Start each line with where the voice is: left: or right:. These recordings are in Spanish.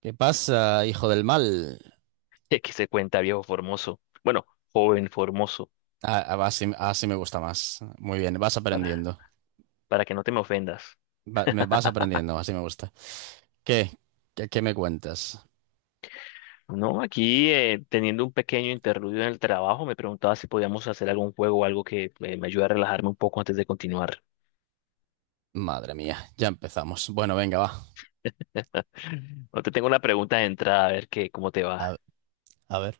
right: ¿Qué pasa, hijo del mal?
left: que se cuenta, viejo formoso? Bueno, joven formoso,
right: Ah, ah, va, así, así me gusta más. Muy bien, vas
left: para,
right: aprendiendo.
left: para que no te me ofendas.
right: Me vas aprendiendo, así me gusta. ¿Qué? ¿Qué me cuentas?
left: No, aquí teniendo un pequeño interludio en el trabajo, me preguntaba si podíamos hacer algún juego o algo que me ayude a relajarme un poco antes de continuar.
right: Madre mía, ya empezamos. Bueno, venga, va.
left: No, te tengo una pregunta de entrada, a ver qué, cómo te
right: A,
left: va.
right: a ver.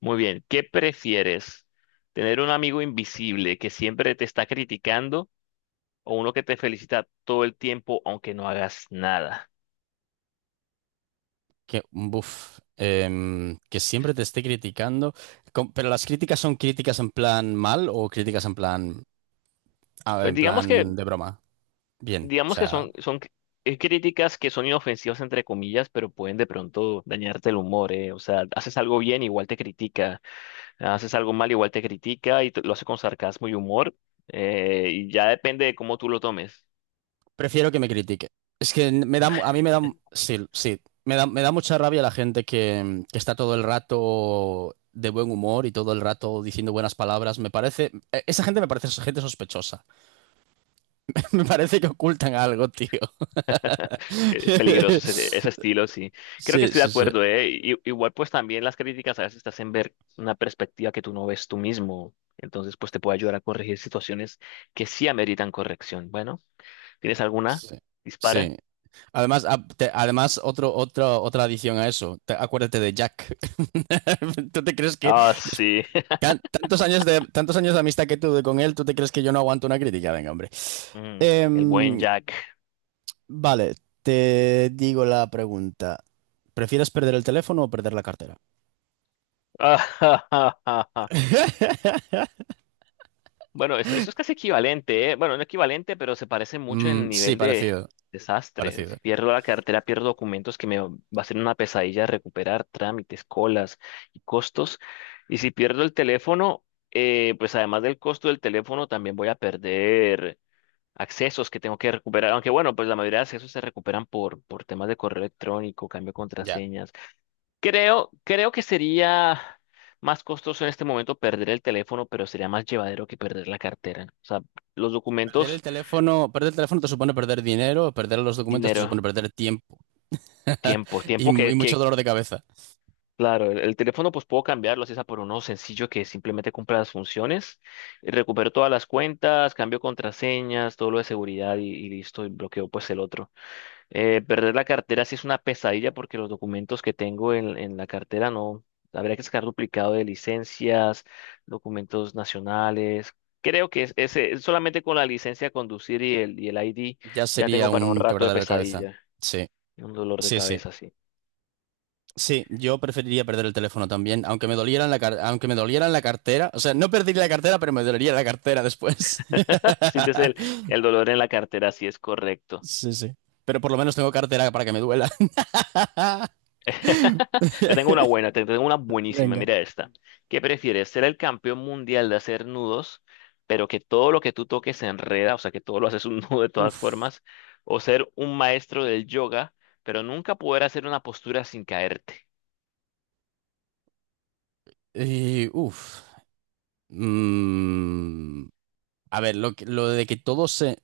left: Muy bien, ¿qué prefieres? ¿Tener un amigo invisible que siempre te está criticando o uno que te felicita todo el tiempo aunque no hagas nada?
right: Que, buf, que siempre te esté criticando. Pero las críticas son críticas en plan mal o críticas en plan, ah,
left: Pues
right: en plan de broma. Bien, o
left: digamos que
right: sea.
left: son, críticas que son inofensivas entre comillas, pero pueden de pronto dañarte el humor, ¿eh? O sea, haces algo bien, igual te critica, haces algo mal, igual te critica y lo hace con sarcasmo y humor, y ya depende de cómo tú lo tomes.
right: Prefiero que me critique. Es que me da, a mí me da, sí, sí, me da mucha rabia la gente que está todo el rato de buen humor y todo el rato diciendo buenas palabras. Me parece, esa gente me parece gente sospechosa. Me parece que ocultan algo, tío.
left: Sí, es peligroso ese, ese estilo, sí. Creo que
right: Sí,
left: estoy de
right: sí, sí,
left: acuerdo, ¿eh? Igual pues también las críticas a veces te hacen ver una perspectiva que tú no ves tú mismo. Entonces, pues te puede ayudar a corregir situaciones que sí ameritan corrección. Bueno, ¿tienes alguna?
right: sí.
left: Dispara.
right: Sí. Además, además otra adición a eso. Acuérdate de Jack. ¿Tú te crees que
left: Ah, sí.
right: Tantos años de, tantos años de amistad que tuve con él, tú te crees que yo no aguanto una crítica? Venga, hombre.
left: Mm, el buen
right: Em,
left: Jack.
right: vale, te digo la pregunta. ¿Prefieres perder el teléfono o perder la cartera?
left: Bueno, eso es casi equivalente, ¿eh? Bueno, no equivalente, pero se parece mucho
right: Mm,
left: en
right: sí,
left: nivel de
right: parecido,
left: desastre.
right: parecido.
left: Si pierdo la cartera, pierdo documentos que me va a ser una pesadilla recuperar, trámites, colas y costos. Y si pierdo el teléfono, pues además del costo del teléfono, también voy a perder accesos que tengo que recuperar. Aunque bueno, pues la mayoría de accesos se recuperan por temas de correo electrónico, cambio de
right: Ya.
left: contraseña. Creo que sería más costoso en este momento perder el teléfono, pero sería más llevadero que perder la cartera. O sea, los documentos,
right: Perder el teléfono te supone perder dinero, perder los documentos te
left: dinero,
right: supone perder tiempo
left: tiempo,
right: y
left: tiempo
right: mucho
left: que
right: dolor de cabeza.
left: claro, el teléfono pues puedo cambiarlo, así sea por uno sencillo que simplemente cumpla las funciones, y recupero todas las cuentas, cambio contraseñas, todo lo de seguridad y listo, y bloqueo pues el otro. Perder la cartera sí es una pesadilla porque los documentos que tengo en la cartera no. Habría que sacar duplicado de licencias, documentos nacionales. Creo que solamente con la licencia de conducir y el ID
right: Ya
left: ya tengo
right: sería
left: para un
right: un
left: rato de
right: quebradero de cabeza.
left: pesadilla.
right: Sí,
left: Un dolor de
right: sí, sí.
left: cabeza, sí.
right: Sí, yo preferiría perder el teléfono también, aunque me doliera en la aunque me doliera en la cartera. O sea, no perdería la cartera, pero me dolería la cartera después.
left: Sientes el dolor en la cartera, sí es correcto.
right: Sí, sí. Pero por lo menos tengo cartera para que me duela.
left: Te tengo una buena, te tengo una buenísima.
right: Venga.
left: Mira esta. ¿Qué prefieres? ¿Ser el campeón mundial de hacer nudos, pero que todo lo que tú toques se enreda, o sea, que todo lo haces un nudo de todas
right: Uf.
left: formas? ¿O ser un maestro del yoga, pero nunca poder hacer una postura sin caerte?
right: Y, uf. Mm, a ver, lo de que todo se,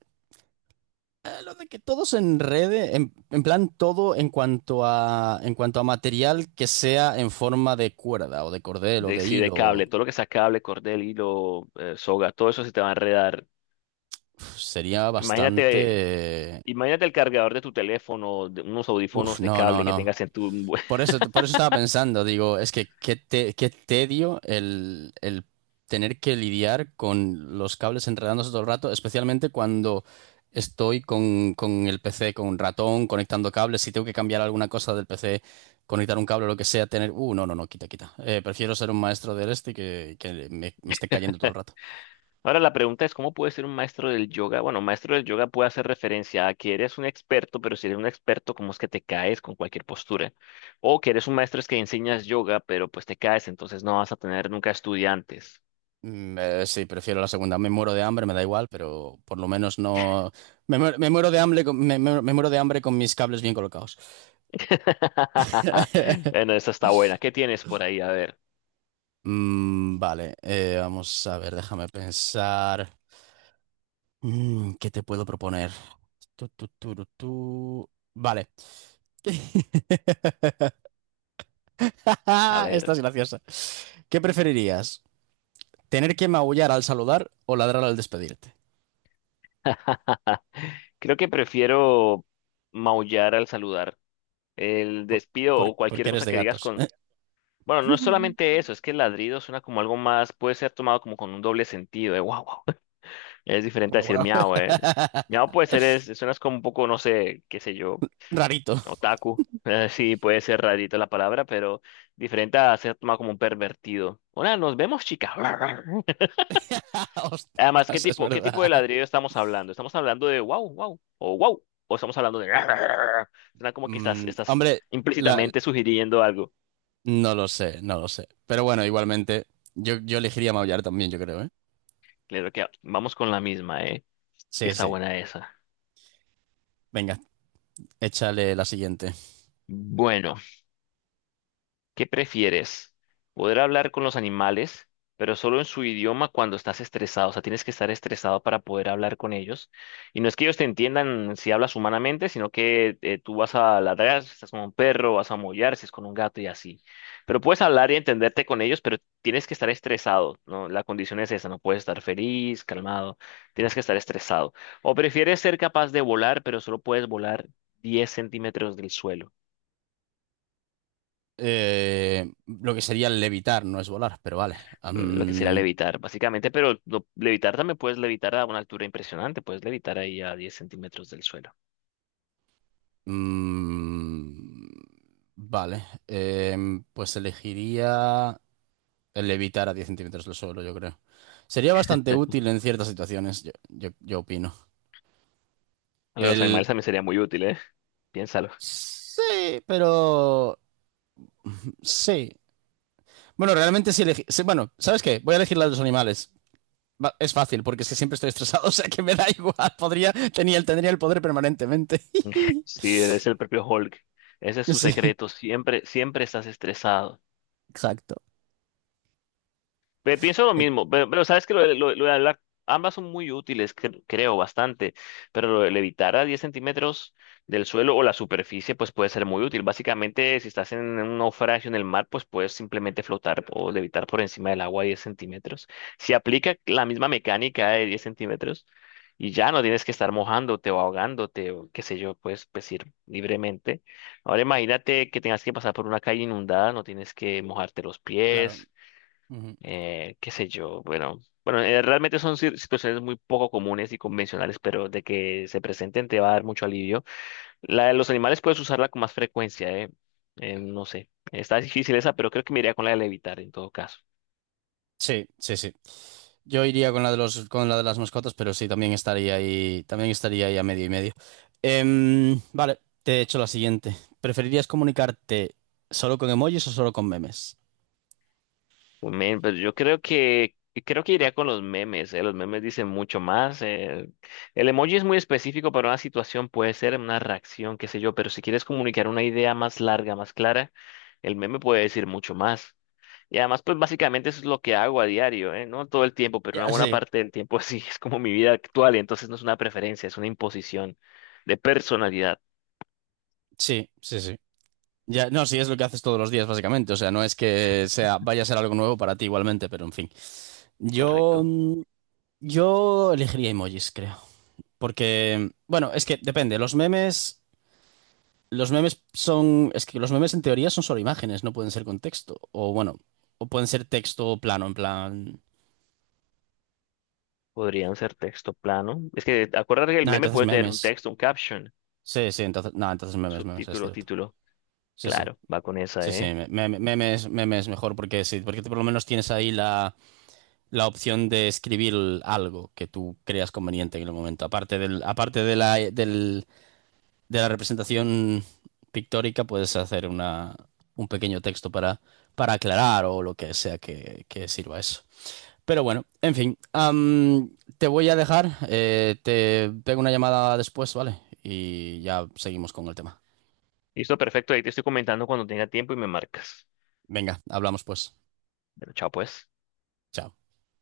right: lo de que todo se enrede, en plan todo en cuanto a material que sea en forma de cuerda o de cordel o
left: De,
right: de
left: sí, de
right: hilo.
left: cable, todo lo que sea cable, cordel, hilo, soga, todo eso se te va a enredar.
right: Uf, sería
left: Imagínate,
right: bastante...
left: imagínate el cargador de tu teléfono, de unos
right: Uf,
left: audífonos de
right: no, no,
left: cable que
right: no.
left: tengas en tu...
right: Por eso estaba pensando, digo, es que qué, qué tedio el tener que lidiar con los cables enredándose todo el rato, especialmente cuando estoy con el PC, con un ratón, conectando cables, si tengo que cambiar alguna cosa del PC, conectar un cable o lo que sea, tener... no, no, no, quita, quita. Prefiero ser un maestro del este que me esté cayendo todo el rato.
left: Ahora la pregunta es, ¿cómo puede ser un maestro del yoga? Bueno, un maestro del yoga puede hacer referencia a que eres un experto, pero si eres un experto, ¿cómo es que te caes con cualquier postura? O que eres un maestro es que enseñas yoga, pero pues te caes, entonces no vas a tener nunca estudiantes.
right: Mm, sí, prefiero la segunda. Me muero de hambre, me da igual, pero por lo menos no. Me muero de hambre con, me, me muero de hambre con mis cables bien colocados.
left: Bueno, esa está buena. ¿Qué tienes por ahí? A ver,
right: Mm, vale, vamos a ver, déjame pensar. Mm, ¿qué te puedo proponer? Tu, tu, tu, tu, tu. Vale.
left: a
right: Esta
left: ver.
right: es graciosa. ¿Qué preferirías? ¿Tener que maullar al saludar o ladrar al despedirte?
left: Creo que prefiero maullar al saludar. El
right: Por-
left: despido o
right: porque
left: cualquier
right: eres
left: cosa
right: de
left: que digas
right: gatos.
left: con... Bueno, no es solamente eso, es que el ladrido suena como algo más, puede ser tomado como con un doble sentido, de wow. Es diferente a
right: Guau,
left: decir
right: guau.
left: miau, eh. Miau puede ser, es, suenas como un poco, no sé, qué sé yo,
right: Rarito.
left: otaku. Sí, puede ser rarita la palabra, pero diferente a ser tomado como un pervertido. Hola, nos vemos, chica. Además,
right: Ostras, es
left: qué tipo de
right: verdad.
left: ladrido estamos hablando? ¿Estamos hablando de wow, wow, o wow? ¿O estamos hablando de... Suena como que estás,
right: Mm,
left: estás
right: hombre, la-
left: implícitamente sugiriendo algo.
right: no lo sé, no lo sé. Pero bueno, igualmente, yo elegiría maullar también, yo creo, ¿eh?
left: Claro que vamos con la misma, ¿eh? Que
right: Sí,
left: está
right: sí.
left: buena esa.
right: Venga, échale la siguiente.
left: Bueno. ¿Qué prefieres? ¿Poder hablar con los animales, pero solo en su idioma cuando estás estresado? O sea, tienes que estar estresado para poder hablar con ellos. Y no es que ellos te entiendan si hablas humanamente, sino que tú vas a ladrar, si estás con un perro, vas a mollar, si es con un gato y así. Pero puedes hablar y entenderte con ellos, pero tienes que estar estresado, ¿no? La condición es esa, no puedes estar feliz, calmado, tienes que estar estresado. ¿O prefieres ser capaz de volar, pero solo puedes volar 10 centímetros del suelo?
right: Lo que sería levitar, no es volar, pero vale.
left: Mm, lo que sería
right: Am,
left: levitar, básicamente, pero levitar también puedes levitar a una altura impresionante, puedes levitar ahí a 10 centímetros del suelo.
right: mm, vale. Pues elegiría el levitar a 10 centímetros del suelo, yo creo. Sería bastante útil en ciertas situaciones, yo opino.
left: A los
right: El.
left: animales también sería muy útil, ¿eh? Piénsalo.
right: Sí, pero sí. Bueno, realmente sí elegí. Sí, bueno, ¿sabes qué? Voy a elegir la de los animales. Es fácil, porque es que siempre estoy estresado, o sea que me da igual. Tendría el poder permanentemente.
left: Si es el propio Hulk, ese es su
right: Sí,
left: secreto, siempre, siempre estás estresado.
right: exacto.
left: Pienso lo
right: Eh,
left: mismo, pero sabes que lo, lo de hablar, ambas son muy útiles, creo, bastante, pero lo de levitar a 10 centímetros del suelo o la superficie, pues puede ser muy útil. Básicamente, si estás en un naufragio en el mar, pues puedes simplemente flotar o levitar por encima del agua a 10 centímetros. Si aplica la misma mecánica de 10 centímetros y ya no tienes que estar mojándote o ahogándote o qué sé yo, puedes pues, ir libremente. Ahora imagínate que tengas que pasar por una calle inundada, no tienes que mojarte los
right: claro.
left: pies.
right: Ujú.
left: Qué sé yo, bueno, bueno, realmente son situaciones muy poco comunes y convencionales, pero de que se presenten te va a dar mucho alivio. La de los animales puedes usarla con más frecuencia, eh. No sé, está difícil esa, pero creo que me iría con la de levitar en todo caso.
right: Sí, sí, sí. Yo iría con la de los, con la de las mascotas, pero sí, también estaría ahí a medio y medio. Vale, te he hecho la siguiente. ¿Preferirías comunicarte solo con emojis o solo con memes?
left: Men, pues yo creo que iría con los memes, los memes dicen mucho más, eh. El emoji es muy específico para una situación, puede ser una reacción, qué sé yo, pero si quieres comunicar una idea más larga, más clara, el meme puede decir mucho más. Y además, pues básicamente eso es lo que hago a diario, ¿eh? No todo el tiempo, pero
right: Ya,
left: una buena
right: sí,
left: parte del tiempo sí es como mi vida actual, y entonces no es una preferencia, es una imposición de personalidad,
right: sí, sí, sí. Ya, no, sí, es lo que haces todos los días, básicamente. O sea, no es que sea, vaya a ser algo nuevo para ti igualmente, pero en fin. Yo,
left: ¿correcto?
right: mm, yo elegiría emojis, creo. Porque, bueno, es que depende. Los memes son, es que los memes en teoría son solo imágenes, no pueden ser con texto. O bueno, o pueden ser texto plano, en plan.
left: Podrían ser texto plano. Es que acuérdate que el
right: Nada,
left: meme
right: entonces
left: puede tener un
right: memes.
left: texto, un caption,
right: Sí, sí, entonces, nada, entonces memes, memes, es
left: subtítulo,
right: cierto.
left: título.
right: Sí, sí.
left: Claro, va con esa,
right: Sí, sí,
left: ¿eh?
right: memes, memes mejor porque sí, porque tú por lo menos tienes ahí la la opción de escribir algo que tú creas conveniente en el momento. Aparte del, aparte de la, de la representación pictórica, puedes hacer una, un pequeño texto para aclarar o lo que sea que sirva eso. Pero bueno, en fin, am, te voy a dejar, te pego una llamada después, ¿vale? Y ya seguimos con el tema.
left: Listo, perfecto. Ahí te estoy comentando cuando tenga tiempo y me marcas.
right: Venga, hablamos pues.
left: Pero chao, pues.
right: Chao.